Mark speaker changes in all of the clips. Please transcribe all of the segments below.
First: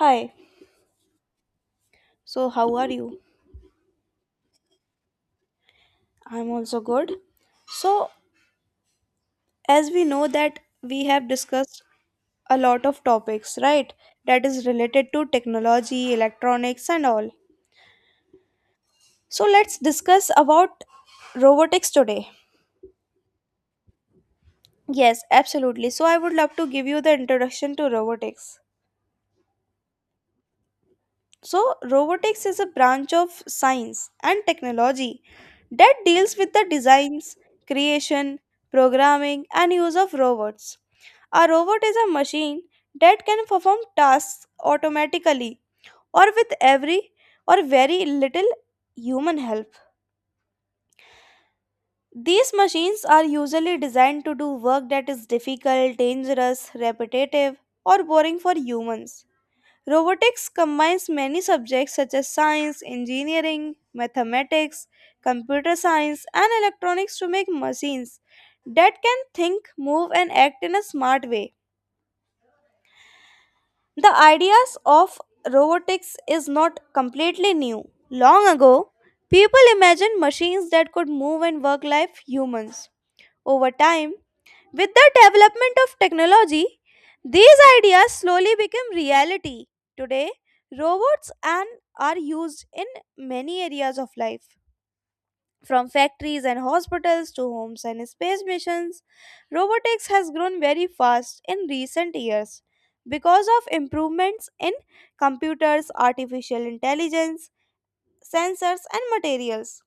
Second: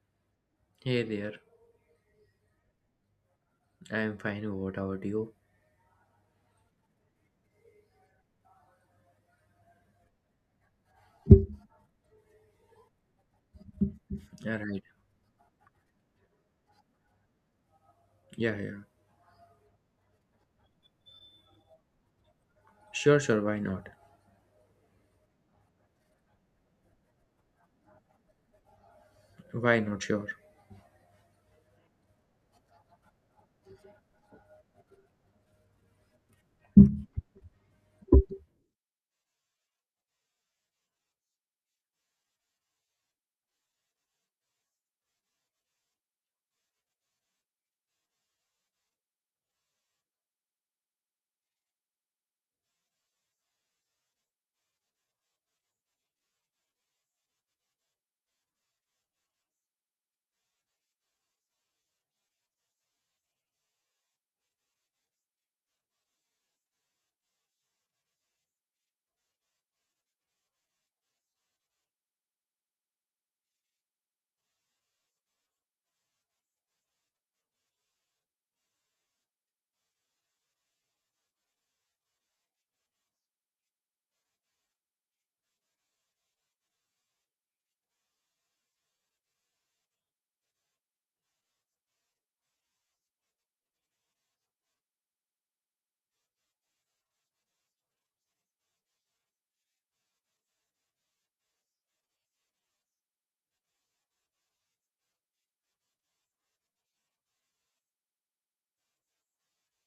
Speaker 1: Hi,
Speaker 2: Hey there.
Speaker 1: so how are you?
Speaker 2: I am fine. What about you?
Speaker 1: I'm also good. So, as we know that we have discussed a lot of topics, right? That is
Speaker 2: Alright,
Speaker 1: related to technology, electronics, and all.
Speaker 2: yeah, yeah.
Speaker 1: So, let's discuss about robotics today.
Speaker 2: Sure, sure, why not?
Speaker 1: Yes, absolutely. So, I would love to give you the introduction to robotics.
Speaker 2: Why not, sure.
Speaker 1: So, robotics is a branch of science and technology that deals with the designs, creation, programming, and use of robots. A robot is a machine that can perform tasks automatically or with every or very little human help. These machines are usually designed to do work that is difficult, dangerous, repetitive, or boring for humans. Robotics combines many subjects such as science, engineering, mathematics, computer science, and electronics to make machines that can think, move, and act in a smart way. The ideas of robotics is not completely new. Long ago, people imagined machines that could move and work like humans. Over time, with the development of technology, these ideas slowly became reality. Today, robots and are used in many areas of life. From factories and hospitals to homes and space missions, robotics has grown very fast in recent years because of improvements in computers, artificial intelligence, sensors, and materials.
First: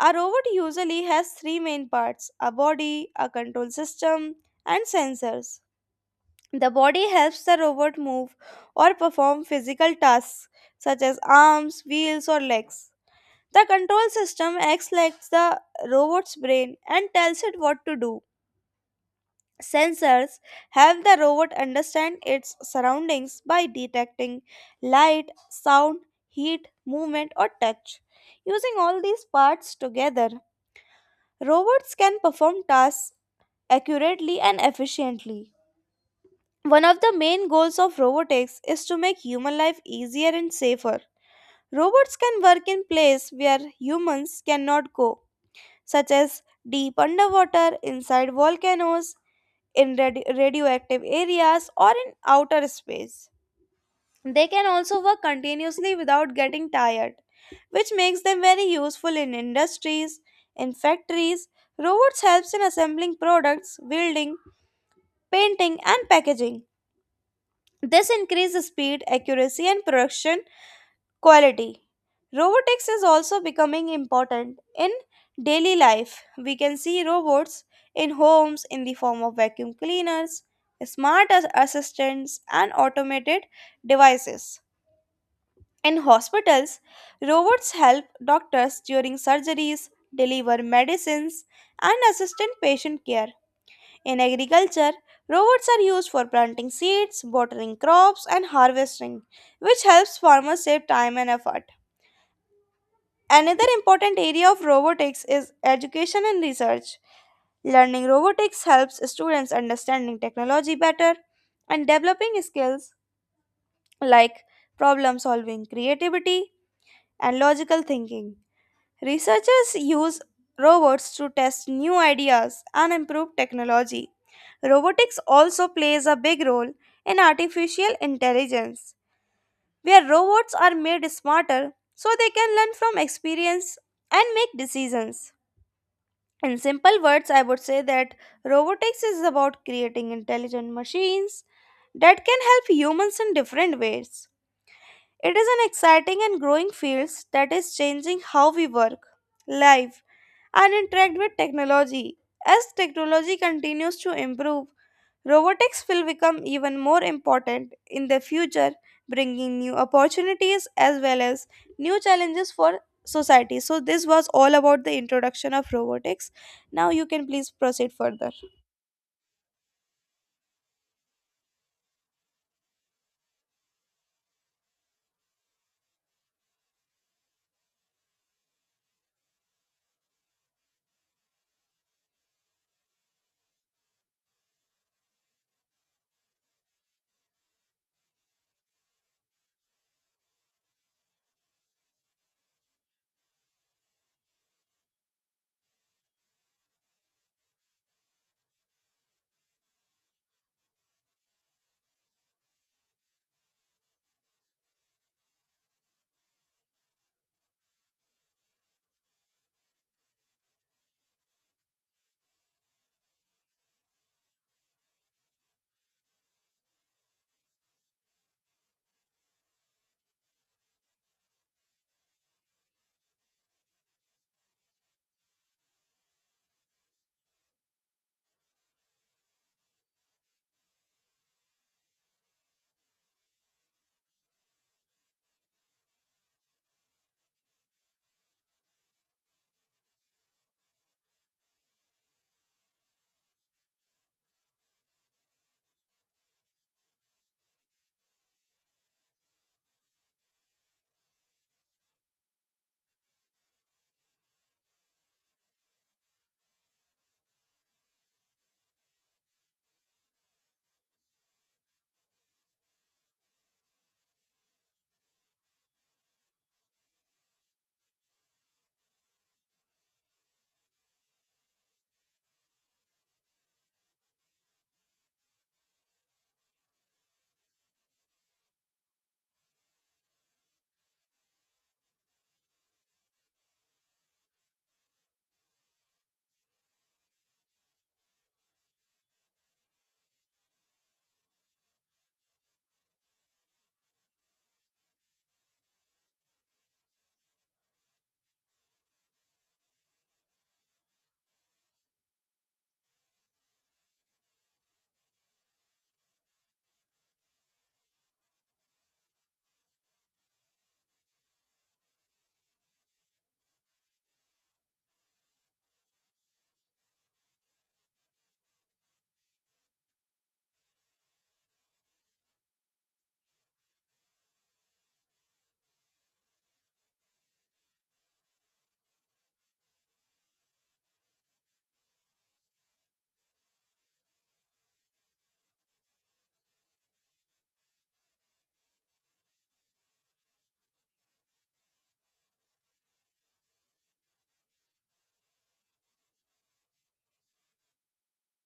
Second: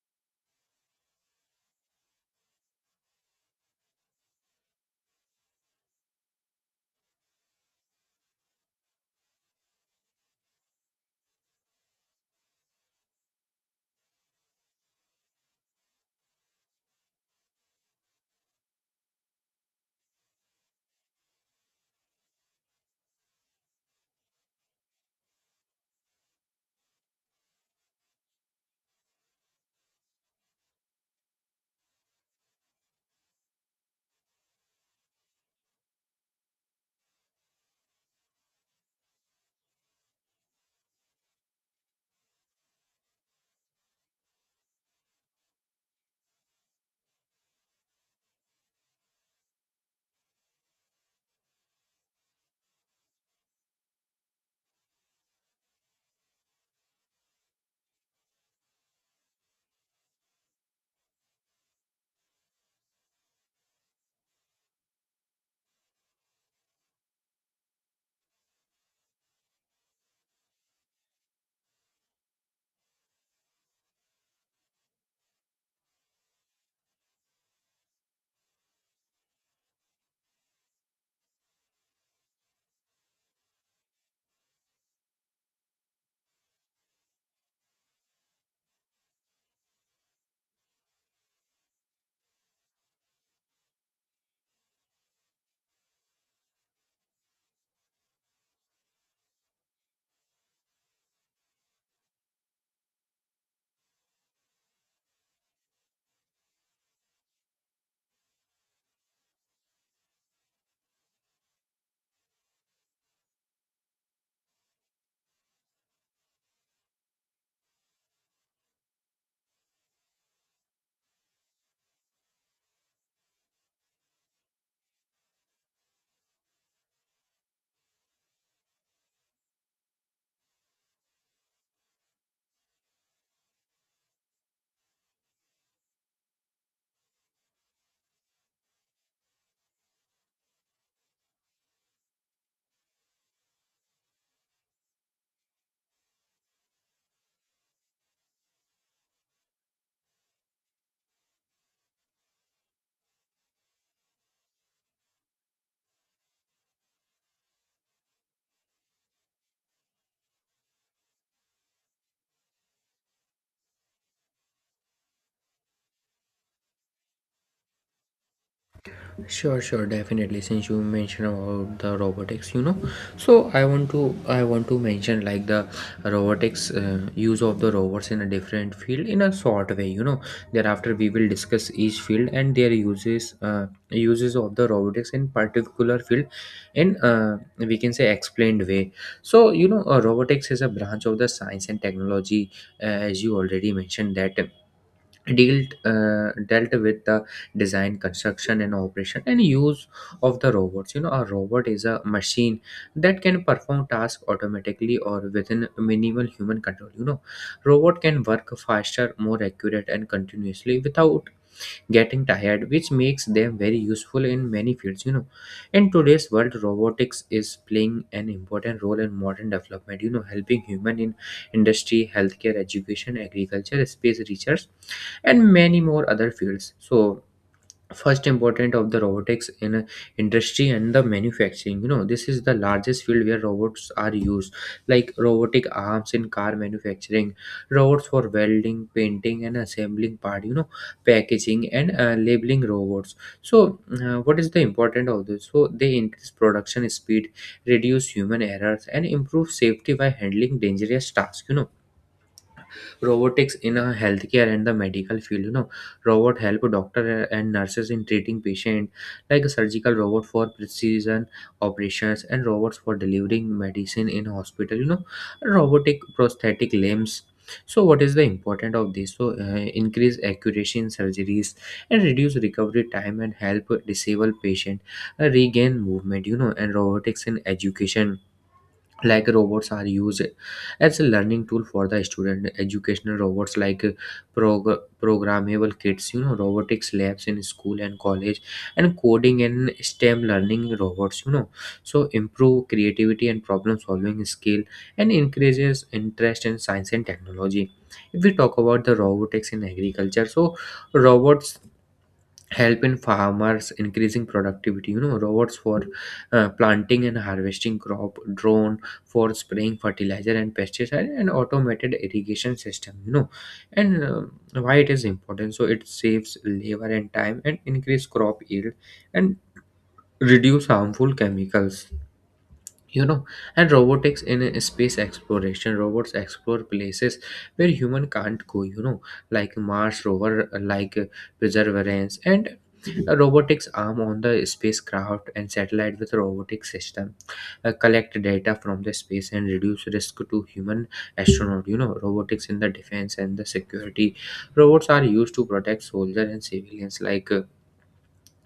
Speaker 1: A robot usually has three main parts a body, a control system, and sensors. The body helps the robot move or perform physical tasks such as arms, wheels, or legs. The control system acts like the robot's brain and tells it what to do. Sensors help the robot understand its surroundings by detecting light, sound, heat, movement, or touch. Using all these parts together, robots can perform tasks accurately and efficiently. One of the main goals of robotics is to make human life easier and safer. Robots can work in places where humans cannot go, such as deep underwater, inside volcanoes, in radioactive areas, or in outer space. They can also work continuously without getting tired, which makes them very useful in industries, in factories. Robots helps in assembling products, welding, painting and packaging. This increases speed, accuracy, and production quality. Robotics is also becoming important in daily life. We can see robots in homes in the form of vacuum cleaners, smart assistants, and automated devices. In hospitals, robots help doctors during surgeries, deliver medicines, and assist in patient care. In agriculture, robots are used for planting seeds, watering crops, and harvesting, which helps farmers save time and effort. Another important area of robotics is education and research. Learning robotics helps students understanding technology better and developing skills like problem solving, creativity, and logical thinking. Researchers use robots to test new ideas and improve technology. Robotics also plays a big role in artificial intelligence, where robots are made smarter so they can learn from experience and make decisions. In simple words, I would say that robotics is about creating intelligent machines that can help humans in different ways. It is an exciting and growing field that is changing how we work, live, and interact with technology. As technology continues to improve, robotics will become even more important in the future, bringing new opportunities as well as new challenges for society. So, this was all about the introduction of robotics. Now, you can please proceed further.
Speaker 2: Sure, sure, definitely. Since you mentioned about the robotics, you know, so I want to mention like the robotics use of the robots in a different field in a short way. You know, thereafter we will discuss each field and their uses of the robotics in particular field in we can say explained way. So you know, robotics is a branch of the science and technology, as you already mentioned that dealt with the design, construction and operation and use of the robots. You know, a robot is a machine that can perform tasks automatically or within minimal human control. You know, robot can work faster, more accurate and continuously without getting tired, which makes them very useful in many fields. You know, in today's world robotics is playing an important role in modern development, you know, helping human in industry, healthcare, education, agriculture, space research and many more other fields. So first important of the robotics in a industry and the manufacturing, you know, this is the largest field where robots are used, like robotic arms in car manufacturing, robots for welding, painting and assembling part, you know, packaging and labeling robots. So what is the important of this? So they increase production speed, reduce human errors and improve safety by handling dangerous tasks. You know, robotics in a healthcare and the medical field, you know, robot help doctor and nurses in treating patient, like a surgical robot for precision operations and robots for delivering medicine in hospital, you know, robotic prosthetic limbs. So what is the important of this? So increase accuracy in surgeries and reduce recovery time and help disabled patient regain movement. You know, and robotics in education, like robots are used as a learning tool for the student, educational robots like programmable kits, you know, robotics labs in school and college and coding and stem learning robots, you know. So improve creativity and problem solving skill and increases interest in science and technology. If we talk about the robotics in agriculture, so robots helping farmers increasing productivity, you know, robots for planting and harvesting crop, drone for spraying fertilizer and pesticide and automated irrigation system, you know, and why it is important? So it saves labor and time and increase crop yield and reduce harmful chemicals, you know. And robotics in a space exploration, robots explore places where human can't go, you know, like mars rover perseverance and a robotics arm on the spacecraft and satellite with robotic system, collect data from the space and reduce risk to human astronaut. You know, robotics in the defense and the security, robots are used to protect soldiers and civilians, like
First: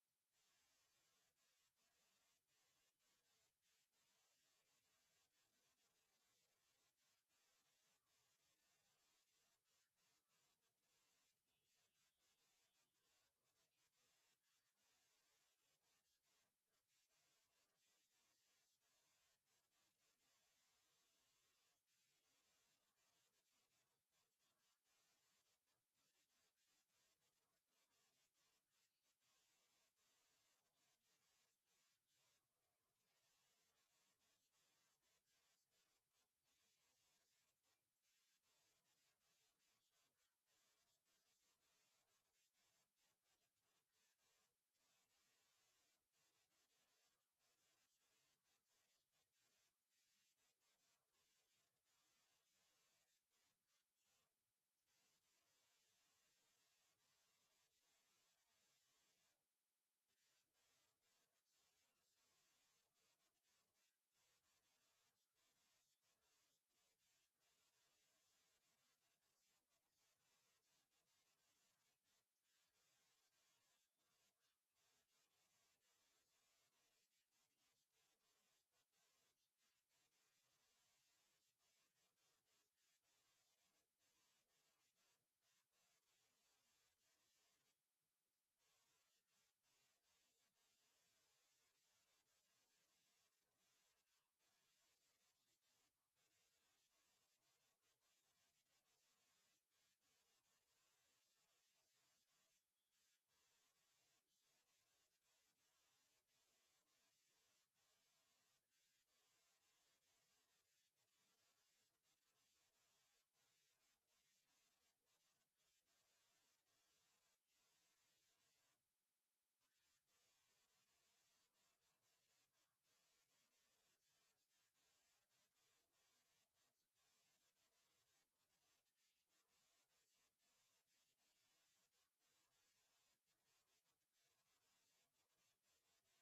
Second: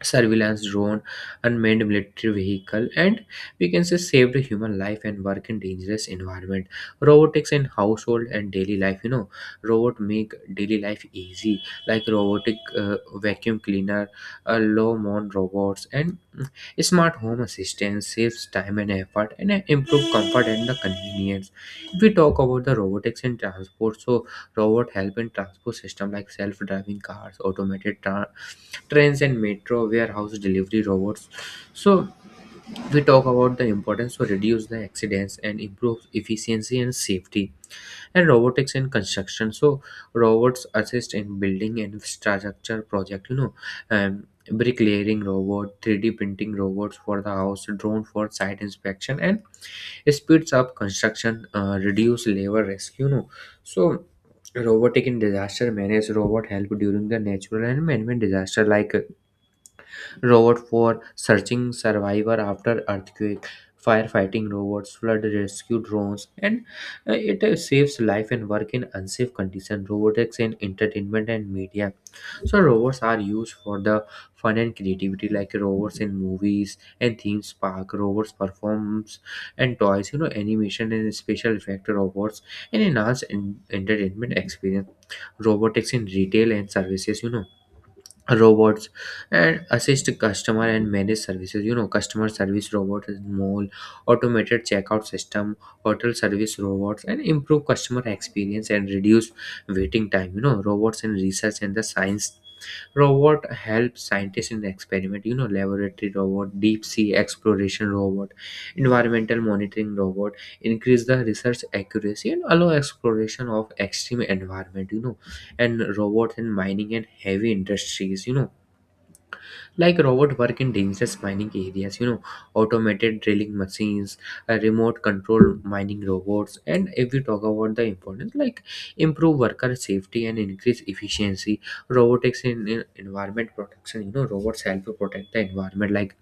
Speaker 2: surveillance drone, unmanned military vehicle, and we can say saved human life and work in dangerous environment. Robotics in household and daily life, you know, robot make daily life easy, like robotic vacuum cleaner, low mon robots, and smart home assistance saves time and effort and improve comfort and the convenience. If we talk about the robotics in transport, so robot help in transport system like self-driving cars, trains and metro, warehouse delivery robots. So we talk about the importance to reduce the accidents and improve efficiency and safety. And robotics in construction, so robots assist in building and infrastructure project, you know, bricklaying robot, 3D printing robots for the house, drone for site inspection and speeds up construction, reduce labor risk, you know. So robotic in disaster manage, robot help during the natural and man-made disaster, like robot for searching survivor after earthquake, firefighting robots, flood rescue drones, and it saves life and work in unsafe condition. Robotics in entertainment and media. So robots are used for the fun and creativity, like robots in movies and theme park. Robots performs and toys, you know, animation and special effect robots, and enhance entertainment experience. Robotics in retail and services, you know, robots and assist customer and manage services, you know, customer service robot is mole, automated checkout system, hotel service robots and improve customer experience and reduce waiting time. You know, robots in research and the science, robot helps scientists in experiment, you know, laboratory robot, deep sea exploration robot, environmental monitoring robot, increase the research accuracy and allow exploration of extreme environment. You know, and robots in mining and heavy industries, you know, like robot work in dangerous mining areas, you know, automated drilling machines, remote control mining robots. And if we talk about the importance, like improve worker safety and increase efficiency. Robotics in environment protection, you know, robots help to protect the environment, like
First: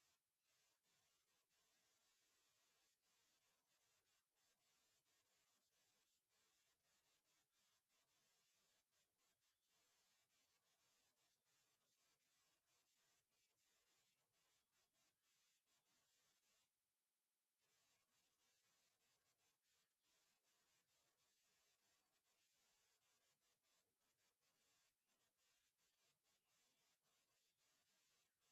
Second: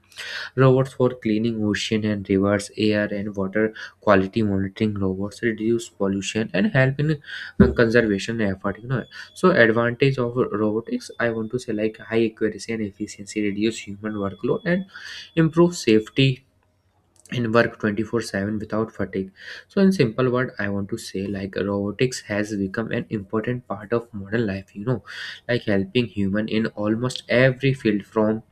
Speaker 2: robots for cleaning ocean and rivers, air and water quality monitoring robots, reduce pollution and help in conservation effort. You know, so advantage of robotics, I want to say like high accuracy and efficiency, reduce human workload and improve safety and work 24/7 without fatigue. So in simple word I want to say like robotics has become an important part of modern life, you know, like helping human in almost every field from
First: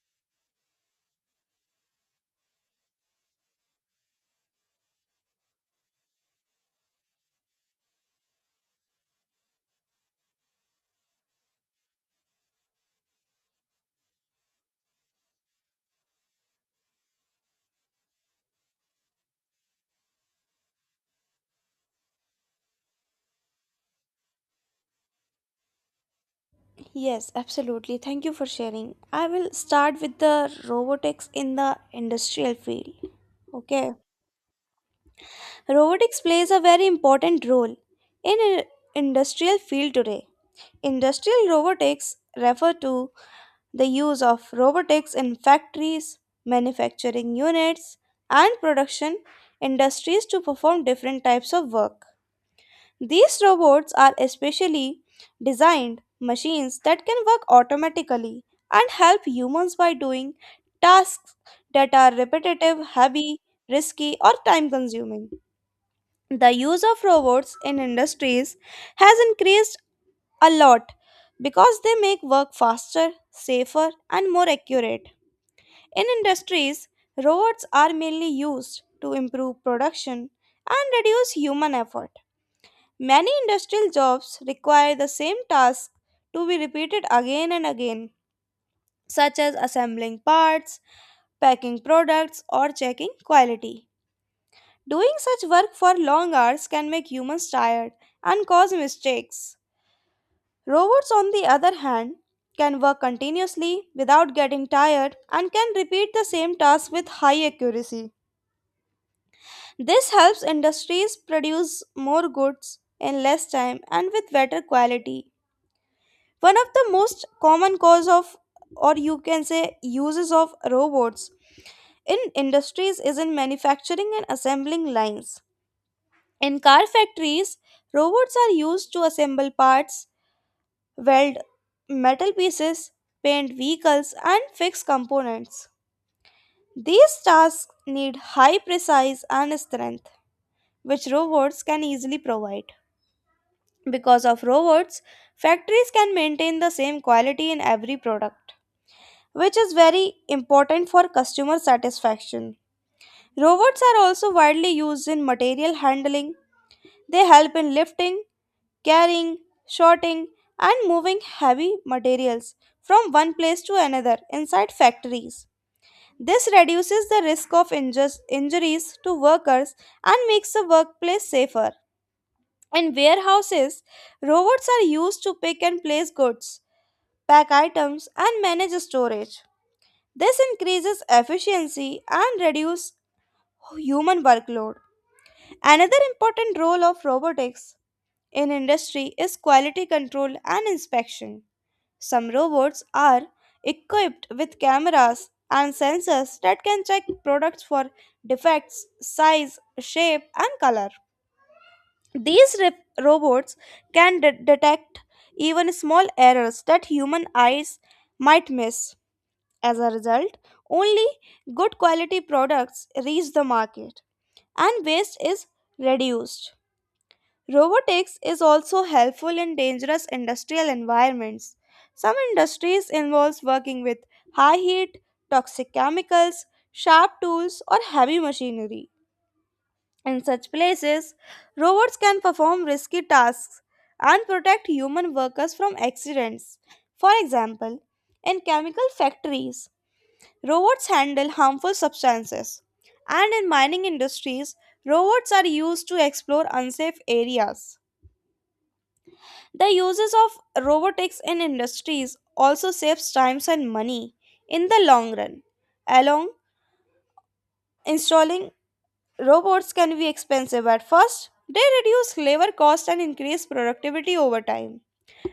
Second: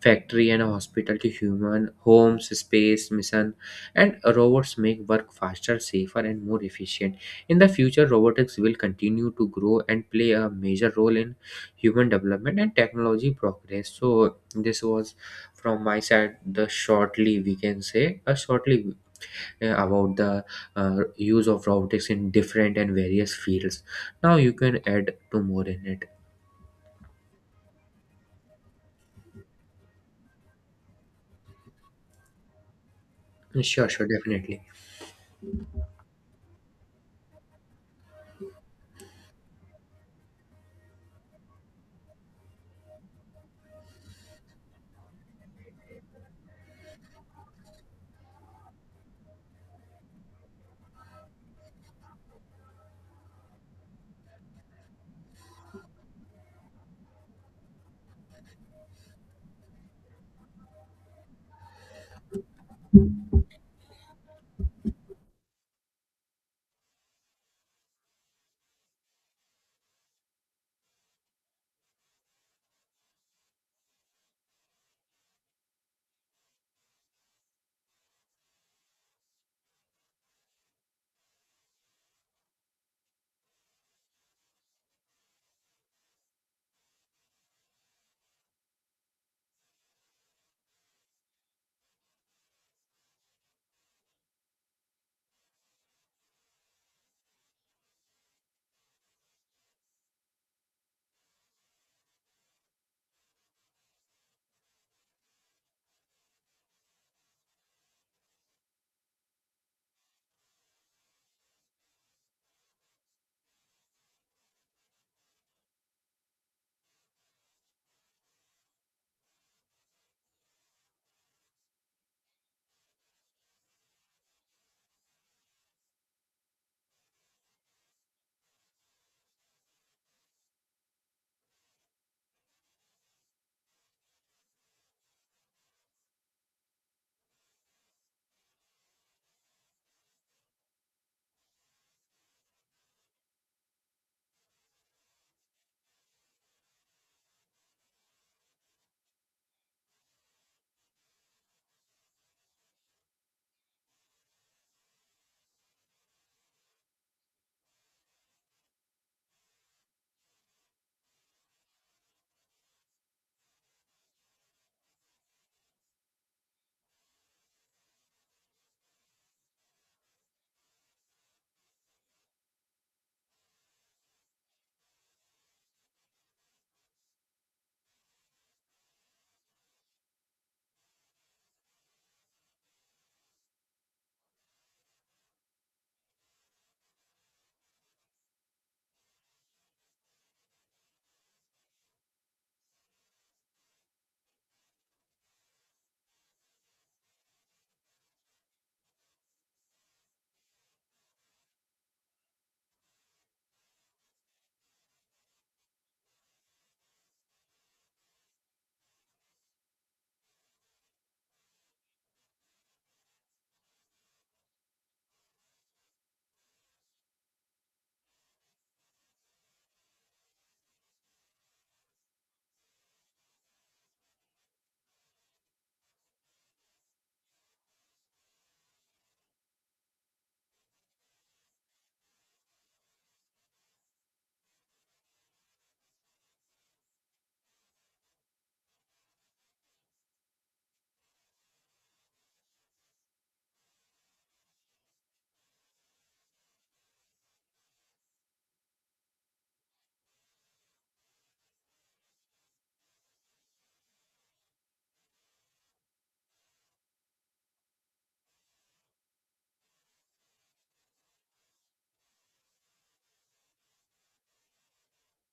Speaker 2: factory and hospital to human homes, space mission, and robots make work faster, safer and more efficient. In the future robotics will continue to grow and play a major role in human development and technology progress. So this was from my side, the shortly we can say, shortly about the use of robotics in different and various fields. Now you can add to more in it.
Speaker 1: Yes, absolutely. Thank you for sharing. I will start with the robotics in the industrial field.
Speaker 2: Sure,
Speaker 1: Okay.
Speaker 2: sure, definitely.
Speaker 1: Robotics plays a very important role in industrial field today. Industrial robotics refer to the use of robotics in factories, manufacturing units, and production industries to perform different types of work. These robots are especially designed machines that can work automatically and help humans by doing tasks that are repetitive, heavy, risky, or time consuming the use of robots in industries has increased a lot because they make work faster, safer, and more accurate. In industries, robots are mainly used to improve production and reduce human effort. Many industrial jobs require the same task to be repeated again and again, such as assembling parts, packing products, or checking quality. Doing such work for long hours can make humans tired and cause mistakes. Robots, on the other hand, can work continuously without getting tired and can repeat the same task with high accuracy. This helps industries produce more goods in less time and with better quality. One of the most common cause of or you can say uses of robots in industries is in manufacturing and assembling lines. In car factories, robots are used to assemble parts, weld metal pieces, paint vehicles, and fix components. These tasks need high precise and strength, which robots can easily provide. Because of robots, factories can maintain the same quality in every product, which is very important for customer satisfaction. Robots are also widely used in material handling. They help in lifting, carrying, sorting, and moving heavy materials from one place to another inside factories. This reduces the risk of injuries to workers and makes the workplace safer. In warehouses, robots are used to pick and place goods, pack items, and manage storage. This increases efficiency and reduces human workload. Another important role of robotics in industry is quality control and inspection. Some robots are equipped with cameras and sensors that can check products for defects, size, shape, and color. These robots can detect even small errors that human eyes might miss. As a result, only good quality products reach the market and waste is reduced. Robotics is also helpful in dangerous industrial environments. Some industries involves working with high heat, toxic chemicals, sharp tools or heavy machinery. In such places, robots can perform risky tasks and protect human workers from accidents. For example, in chemical factories, robots handle harmful substances. And in mining industries, robots are used to explore unsafe areas. The uses of robotics in industries also saves times and money in the long run. Along installing robots can be expensive at first, they reduce labor cost and increase productivity over time.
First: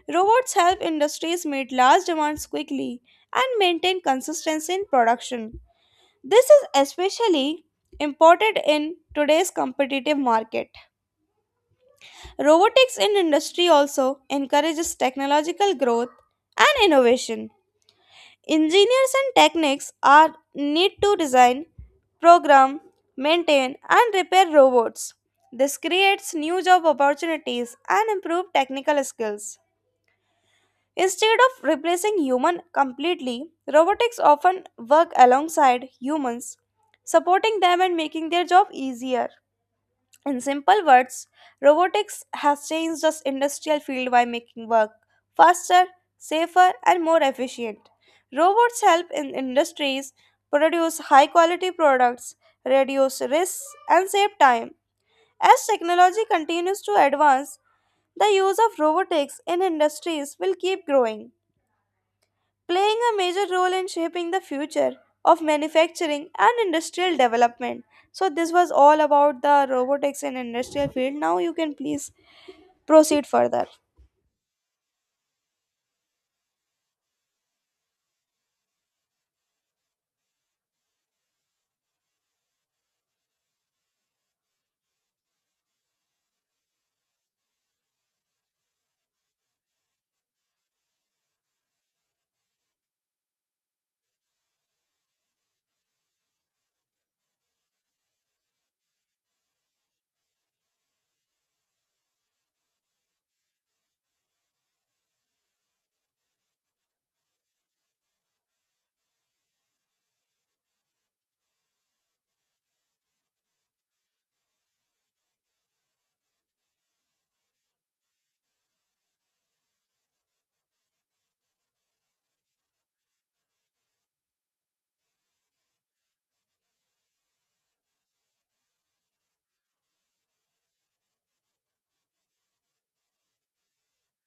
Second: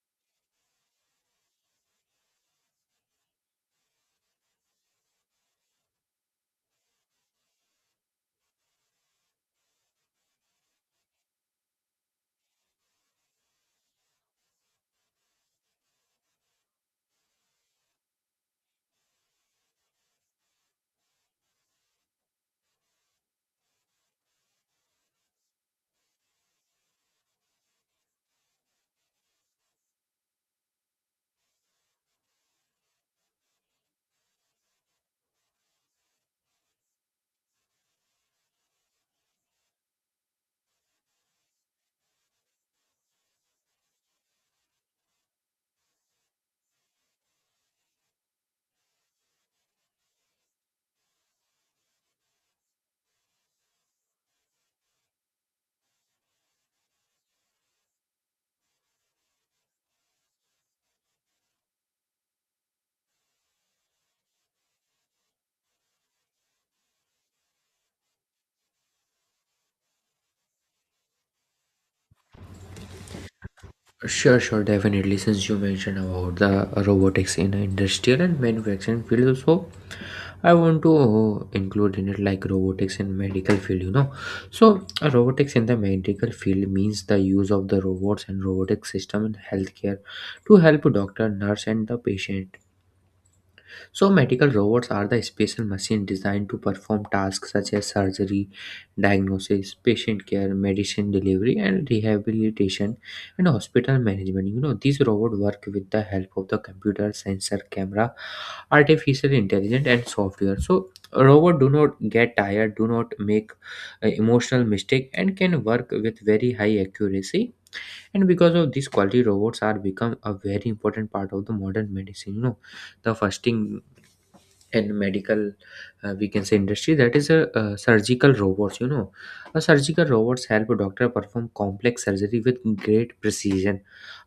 Speaker 1: Robots help industries meet large demands quickly and maintain consistency in production. This is especially important in today's competitive market. Robotics in industry also encourages technological growth and innovation. Engineers and techniques are need to design, program, maintain and repair robots. This creates new job opportunities and improve technical skills. Instead of replacing human completely, robotics often work alongside humans, supporting them and making their job easier. In simple words, robotics has changed the industrial field by making work faster, safer, and more efficient. Robots help in industries produce high quality products, reduce risks, and save time. As technology continues to advance, the use of robotics in industries will keep growing playing a major role in shaping the future of manufacturing and industrial development. So, this was all about the robotics in industrial field. Now, you can please proceed further.
Speaker 2: Sure, sure, definitely. Since you mentioned about the robotics in industrial and manufacturing field, also I want to include in it like robotics in medical field. You know, so robotics in the medical field means the use of the robots and robotic system in healthcare to help doctor, nurse and the patient. So medical robots are the special machine designed to perform tasks such as surgery, diagnosis, patient care, medicine delivery, and rehabilitation, and hospital management. You know, these robots work with the help of the computer, sensor, camera, artificial intelligence, and software. So robots do not get tired, do not make emotional mistake, and can work with very high accuracy. And because of this quality, robots are become a very important part of the modern medicine. You know, the first thing in medical, we can say industry, that is a, surgical robots. You know, a surgical robots help a doctor perform complex surgery with great precision.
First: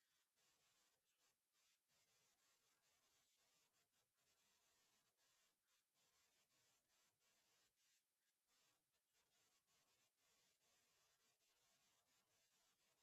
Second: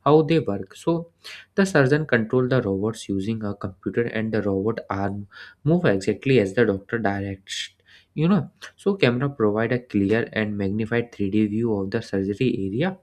Speaker 2: How they work? So the surgeon control the robots using a computer and the robot arm move exactly as the doctor directs. You know, so camera provide a clear and magnified 3D view of the surgery area,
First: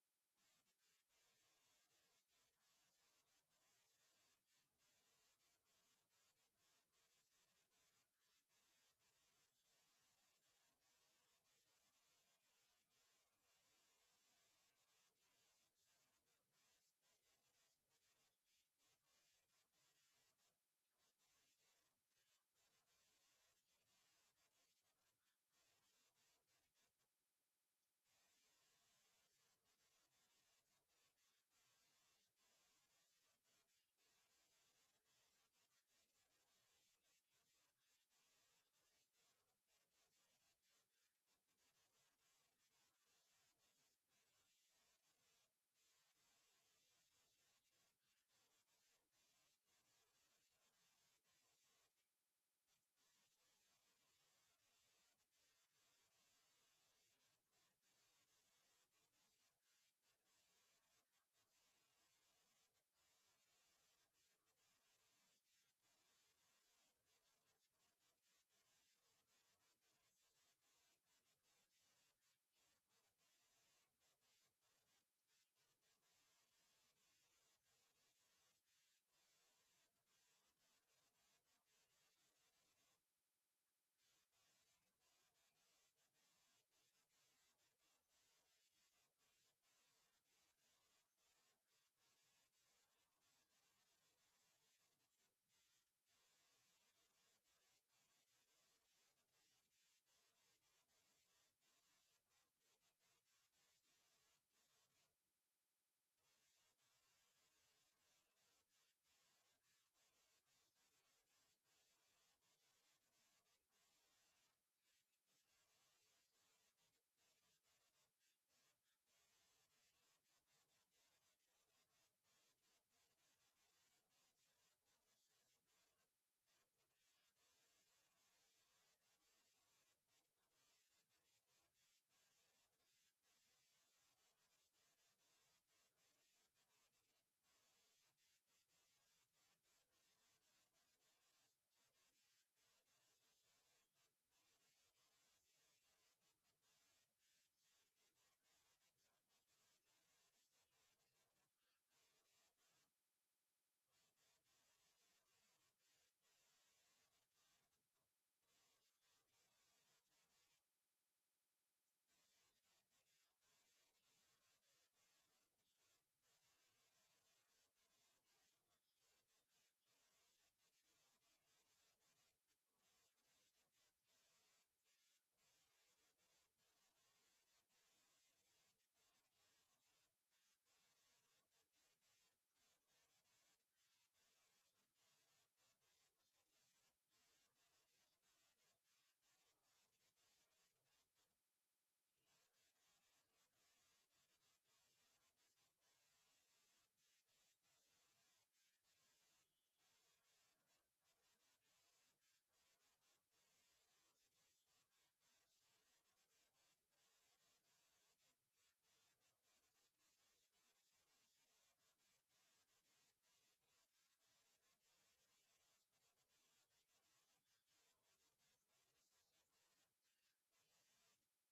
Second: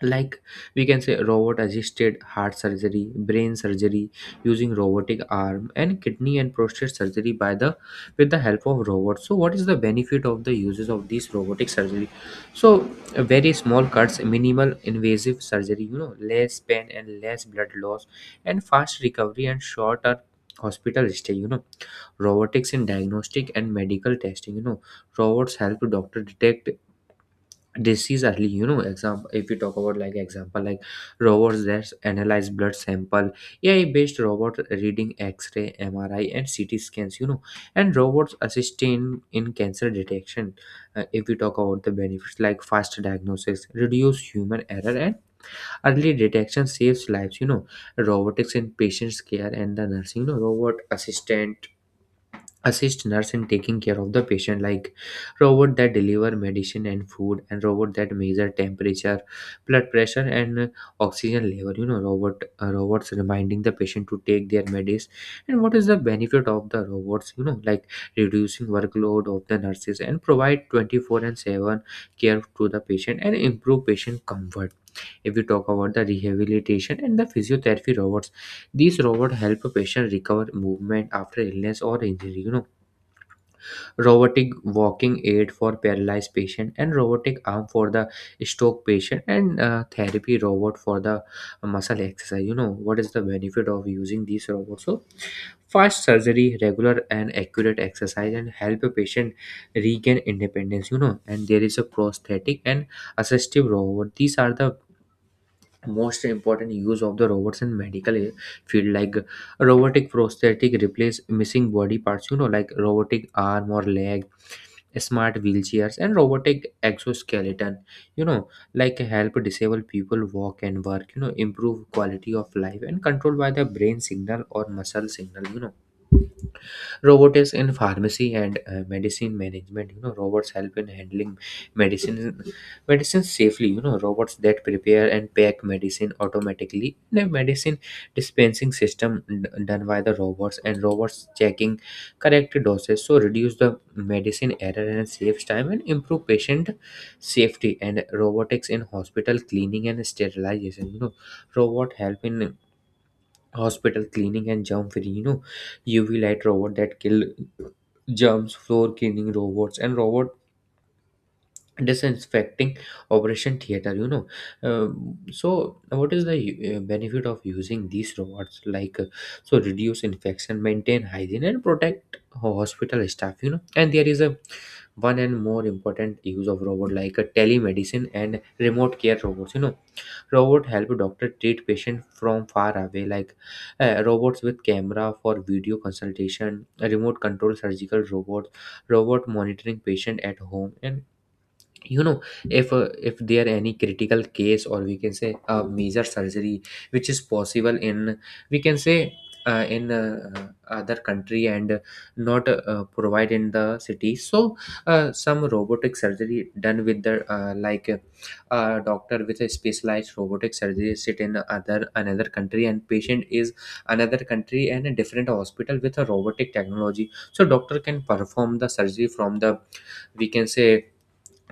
Speaker 2: like we can say robot assisted heart surgery, brain surgery using robotic arm, and kidney and prostate surgery by the with the help of robots. So what is the benefit of the uses of these robotic surgery? So very small cuts, minimal invasive surgery, you know, less pain and less blood loss and fast recovery and shorter hospital stay. You know, robotics in diagnostic and medical testing, you know, robots help doctor detect disease early. You know, example, if we talk about like example, like robots that analyze blood sample, ai based robot reading x-ray, mri and ct scans. You know, and robots assisting in cancer detection. If we talk about the benefits, like fast diagnosis, reduce human error and early detection saves lives. You know, robotics in patients care and the nursing, you know, robot assistant assist nurse in taking care of the patient, like robot that deliver medicine and food and robot that measure temperature, blood pressure and oxygen level. You know, robots reminding the patient to take their medis. And what is the benefit of the robots? You know, like reducing workload of the nurses and provide 24/7 care to the patient and improve patient comfort. If we talk about the rehabilitation and the physiotherapy robots, these robots help a patient recover movement after illness or injury. You know, robotic walking aid for paralyzed patient and robotic arm for the stroke patient and therapy robot for the muscle exercise. You know, what is the benefit of using these robots? So fast surgery, regular and accurate exercise and help a patient regain independence. You know, and there is a prosthetic and assistive robot. These are the most important use of the robots in medical field, like robotic prosthetic replace missing body parts, you know, like robotic arm or leg, smart wheelchairs and robotic exoskeleton, you know, like help disabled people walk and work, you know, improve quality of life and controlled by the brain signal or muscle signal, you know. Robotics in pharmacy and medicine management, you know, robots help in handling medicine medicine safely. You know, robots that prepare and pack medicine automatically, the medicine dispensing system done by the robots, and robots checking correct doses, so reduce the medicine error and saves time and improve patient safety. And robotics in hospital cleaning and sterilization, you know, robot help in hospital cleaning and germ free, you know, uv light robot that kill jumps, floor cleaning robots, and robot disinfecting operation theater, you know. So what is the benefit of using these robots, like so reduce infection, maintain hygiene, and protect hospital staff, you know. And there is a one and more important use of robot like a telemedicine and remote care robots, you know, robot help doctor treat patient from far away, like robots with camera for video consultation, remote control surgical robots, robot monitoring patient at home. And you know, if there any critical case, or we can say a major surgery which is possible in, we can say, in other country and not provide in the city. So some robotic surgery done with the like a doctor with a specialized robotic surgery sit in other another country, and patient is another country and a different hospital with a robotic technology, so doctor can perform the surgery from the, we can say,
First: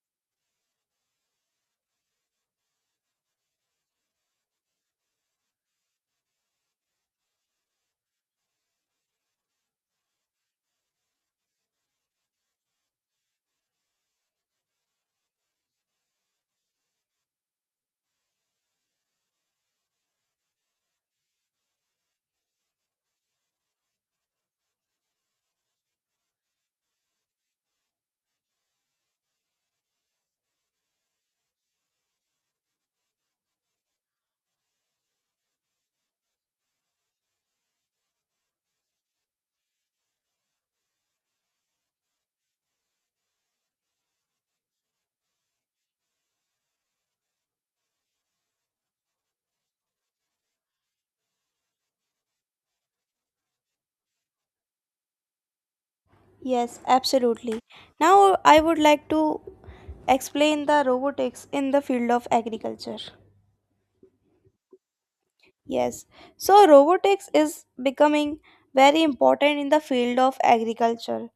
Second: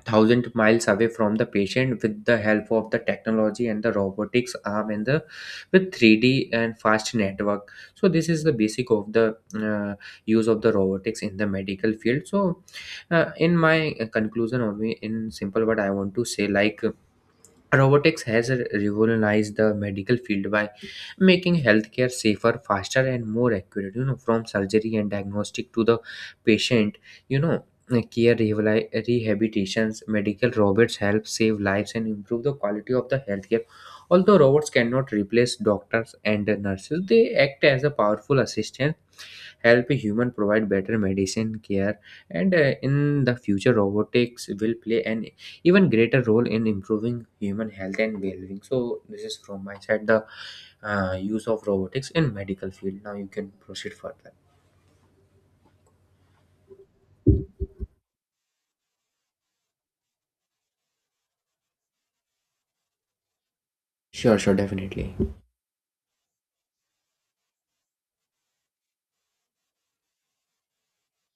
Speaker 2: thousand miles away from the patient with the help of the technology and the robotics arm, and the with 3D and fast network. So this is the basic of the uh, use of the robotics in the medical field. So in my conclusion, only in simple, what I want to say like, robotics has revolutionized the medical field by making healthcare safer, faster, and more accurate. You know, from surgery and diagnostic to the patient, you know, care rehabilitations, medical robots help save lives and improve the quality of the healthcare. Although robots cannot replace doctors and nurses, they act as a powerful assistant, help human provide better medicine care. And in the future, robotics will play an even greater role in improving human health and well-being. So this is from my side the use of robotics in medical field. Now you can proceed further.
Speaker 1: Yes, absolutely. Now, I would like to explain the robotics in the field of agriculture.
Speaker 2: Sure, sure, definitely.
Speaker 1: Yes, so robotics is becoming very important in the field of agriculture.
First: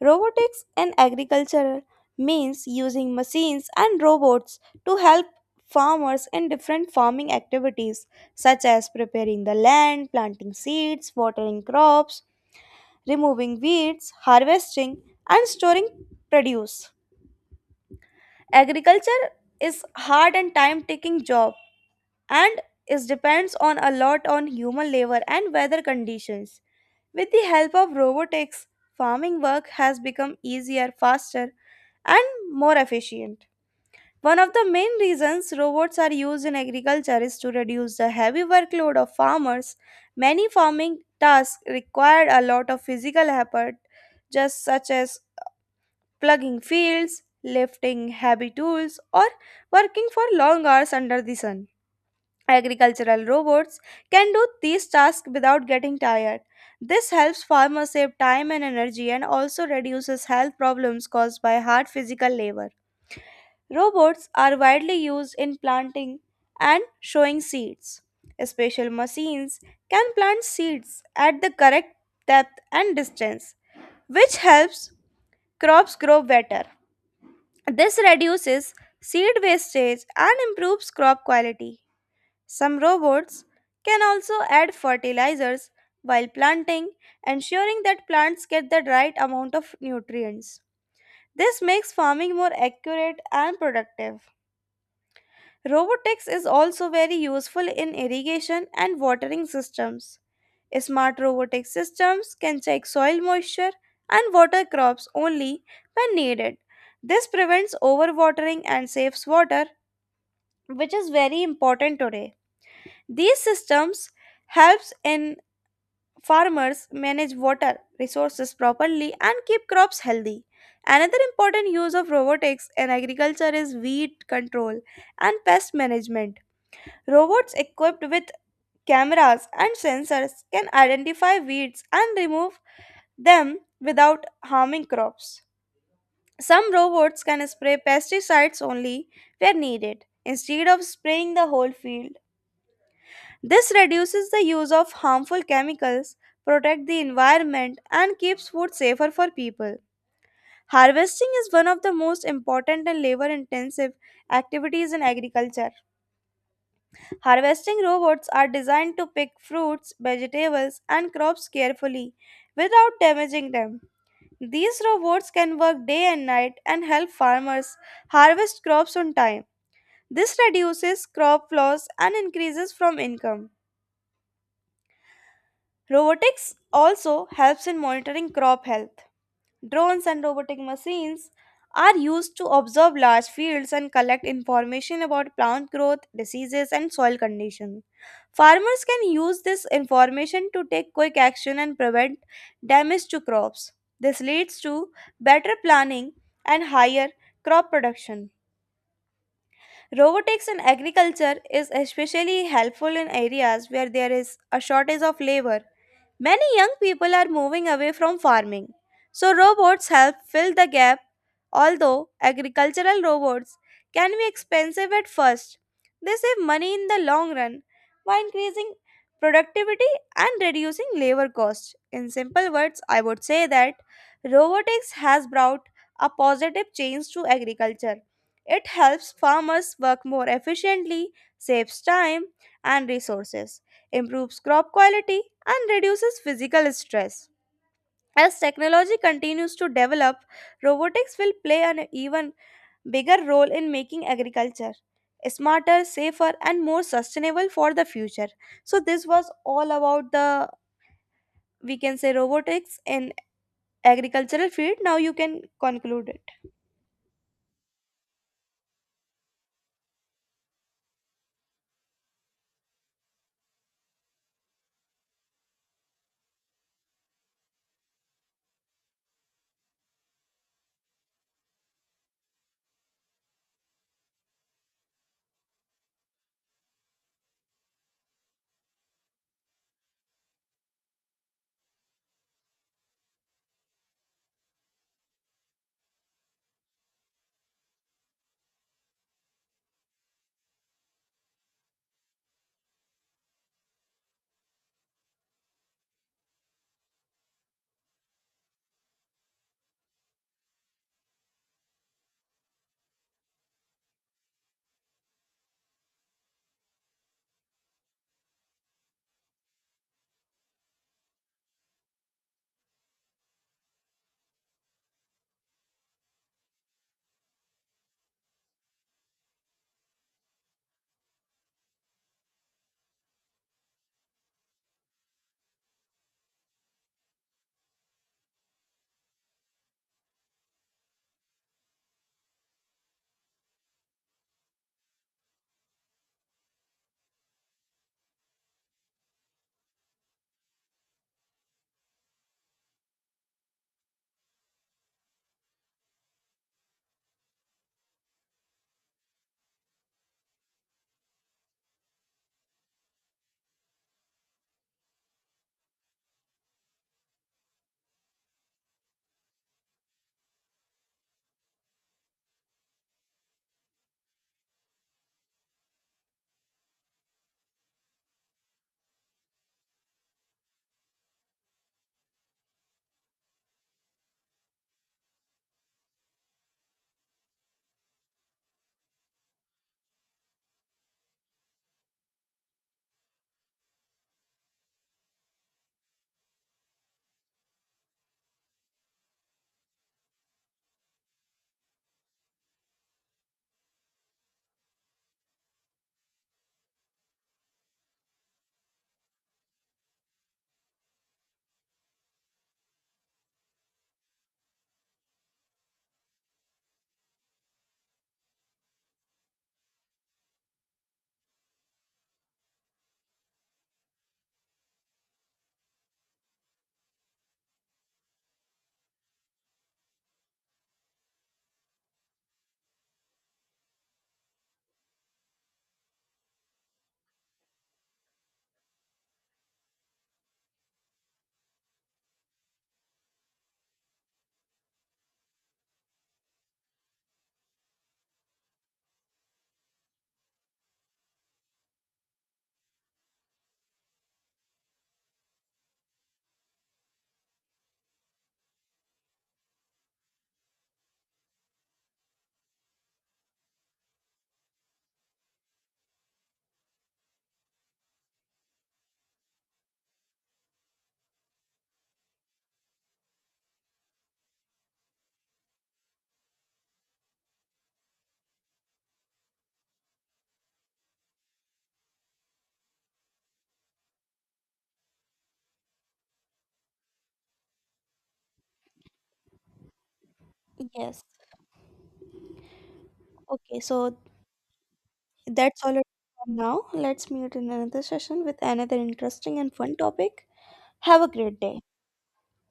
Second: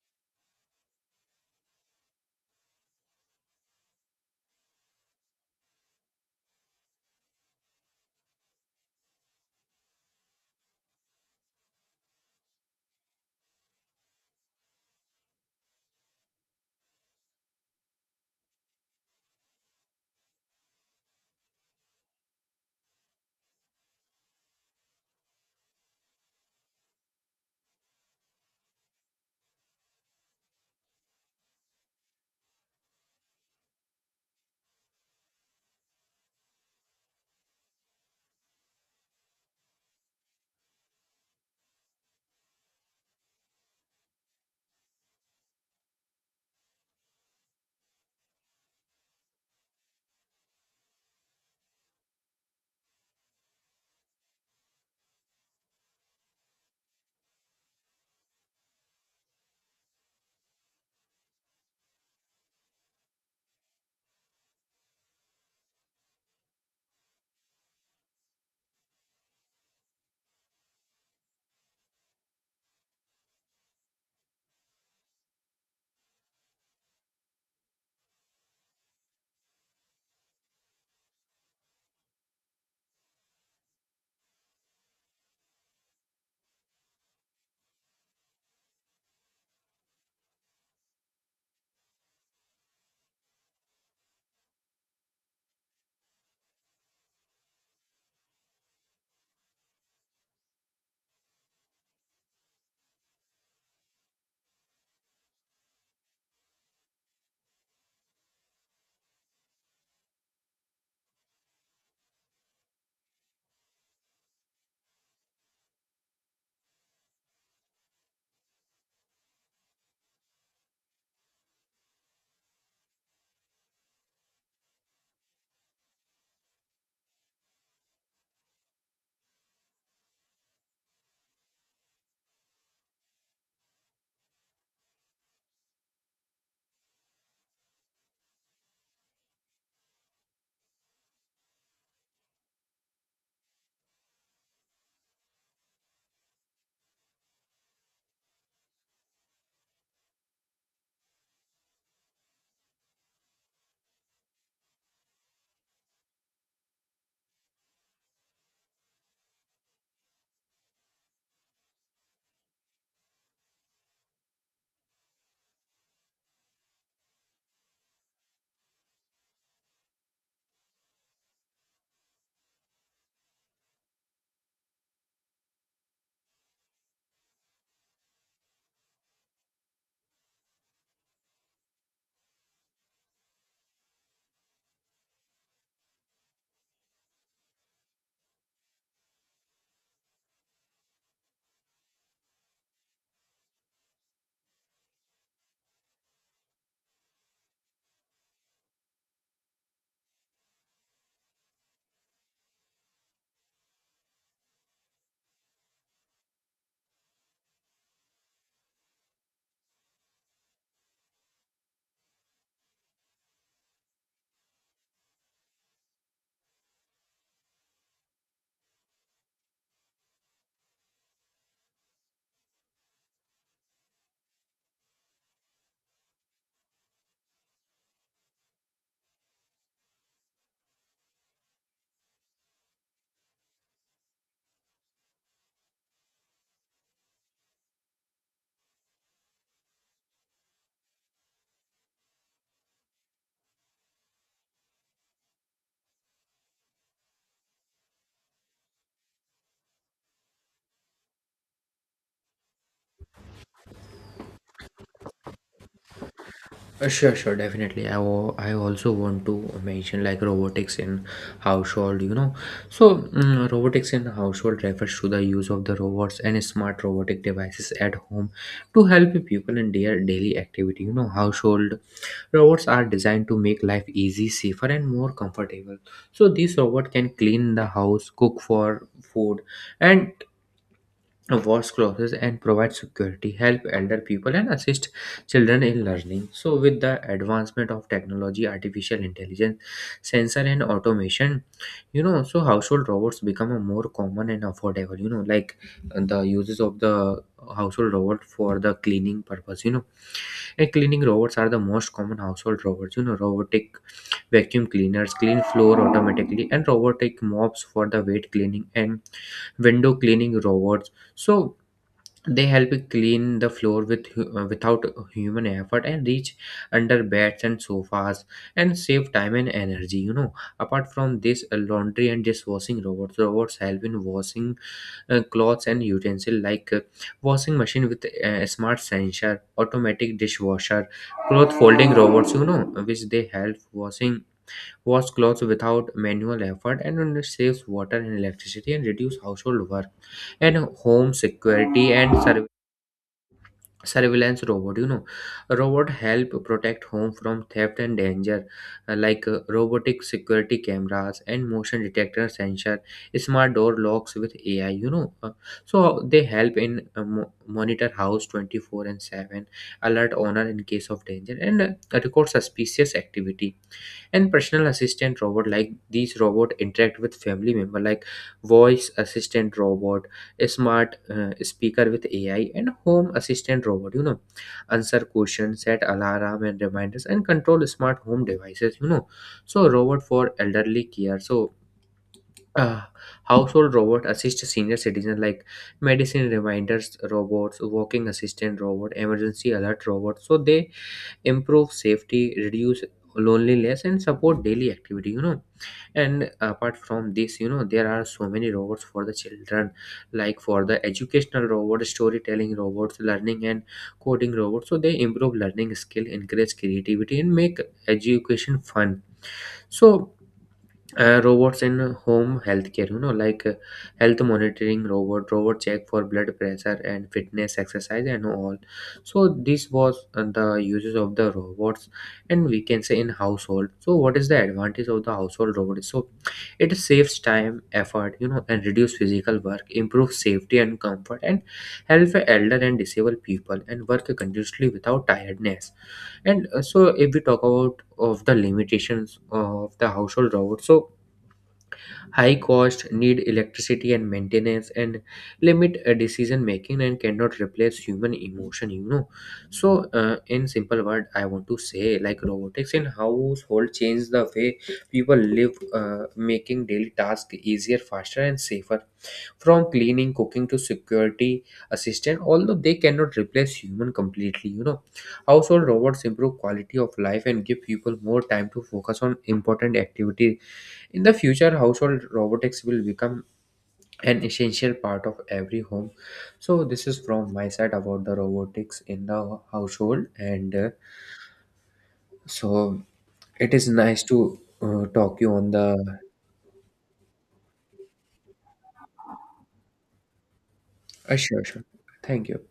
Speaker 1: Robotics in agriculture means using machines and robots to help farmers in different farming activities such as preparing the land, planting seeds, watering crops, removing weeds, harvesting, and storing produce. Agriculture is hard and time taking job and it depends on a lot on human labor and weather conditions. With the help of robotics, farming work has become easier, faster, and more efficient. One of the main reasons robots are used in agriculture is to reduce the heavy workload of farmers. Many farming tasks required a lot of physical effort, just such as plugging fields, lifting heavy tools, or working for long hours under the sun. Agricultural robots can do these tasks without getting tired. This helps farmers save time and energy and also reduces health problems caused by hard physical labor. Robots are widely used in planting and sowing seeds. Special machines can plant seeds at the correct depth and distance, which helps crops grow better. This reduces seed wastage and improves crop quality. Some robots can also add fertilizers while planting, ensuring that plants get the right amount of nutrients. This makes farming more accurate and productive. Robotics is also very useful in irrigation and watering systems. Smart robotic systems can check soil moisture and water crops only when needed. This prevents overwatering and saves water, which is very important today. These systems helps in farmers manage water resources properly and keep crops healthy. Another important use of robotics in agriculture is weed control and pest management. Robots equipped with cameras and sensors can identify weeds and remove them without harming crops. Some robots can spray pesticides only where needed instead of spraying the whole field. This reduces the use of harmful chemicals, protect the environment and keeps food safer for people. Harvesting is one of the most important and labor intensive activities in agriculture. Harvesting robots are designed to pick fruits, vegetables and crops carefully without damaging them. These robots can work day and night and help farmers harvest crops on time. This reduces crop loss and increases from income. Robotics also helps in monitoring crop health. Drones and robotic machines are used to observe large fields and collect information about plant growth, diseases, and soil condition. Farmers can use this information to take quick action and prevent damage to crops. This leads to better planning and higher crop production. Robotics in agriculture is especially helpful in areas where there is a shortage of labor. Many young people are moving away from farming, so robots help fill the gap. Although agricultural robots can be expensive at first, they save money in the long run by increasing productivity and reducing labor costs. In simple words, I would say that robotics has brought a positive change to agriculture. It helps farmers work more efficiently, saves time and resources improves crop quality, and reduces physical stress. As technology continues to develop, robotics will play an even bigger role in making agriculture smarter, safer, and more sustainable for the future. So this was all about the we can say robotics in agricultural field. Now you can conclude it.
Speaker 2: I also want to mention like robotics in household, you know. So, robotics in household refers to the use of the robots and smart robotic devices at home to help people in their daily activity. You know, household robots are designed to make life easy, safer, and more comfortable. So, these robots can clean the house, cook for food, and wash clothes, and provide security, help elder people, and assist children in learning. So, with the advancement of technology, artificial intelligence, sensor, and automation, you know, so household robots become a more common and affordable. You know, like the uses of the household robot for the cleaning purpose. You know, and cleaning robots are the most common household robots. You know, robotic vacuum cleaners clean floor automatically, and robotic mops for the weight cleaning, and window cleaning robots. So they help clean the floor without human effort, and reach under beds and sofas, and save time and energy. You know, apart from this, laundry and dishwashing robots help in washing clothes and utensil, like washing machine with smart sensor, automatic dishwasher, cloth folding robots. You know, which they help wash clothes without manual effort, and it saves water and electricity and reduce household work. And home security and service surveillance robot, you know, robot help protect home from theft and danger, like robotic security cameras and motion detector sensor, smart door locks with ai, you know. So they help in monitor house 24/7, alert owner in case of danger, and record suspicious activity. And personal assistant robot, like these robot interact with family member, like voice assistant robot, a smart speaker with ai and home assistant robot, you know, answer questions, set alarm and reminders, and control smart home devices, you know. So robot for elderly care. So uh, household robot assist senior citizen, like medicine reminders robots, walking assistant robot, emergency alert robot, so they improve safety, reduce loneliness, and support daily activity, you know. And apart from this, you know, there are so many robots for the children, like for the educational robot, storytelling robots, learning and coding robots, so they improve learning skill, encourage creativity, and make education fun. So robots in home healthcare, you know, like health monitoring robot, robot check for blood pressure and fitness, exercise, and all. So this was the uses of the robots, and we can say in household. So what is the advantage of the household robot? So it saves time, effort, you know, and reduce physical work, improve safety and comfort, and help elder and disabled people, and work continuously without tiredness. And so if we talk about of the limitations of the household robot, so high cost, need electricity and maintenance, and limit decision making, and cannot replace human emotion, you know. So in simple word, I want to say like robotics in household change the way people live, making daily tasks easier, faster, and safer, from cleaning, cooking, to security assistant. Although they cannot replace human completely, you know, household robots improve quality of life and give people more time to focus on important activity. In the future, household robotics will become an essential part of every home. So, this is from my side about the robotics in the household, and
Speaker 1: Yes.
Speaker 2: so it
Speaker 1: Okay,
Speaker 2: is
Speaker 1: so
Speaker 2: nice to talk you on
Speaker 1: that's all it
Speaker 2: the.
Speaker 1: for now. Let's meet in another session with another interesting and fun topic. Have a great
Speaker 2: Sure,
Speaker 1: day.
Speaker 2: sure. Thank you.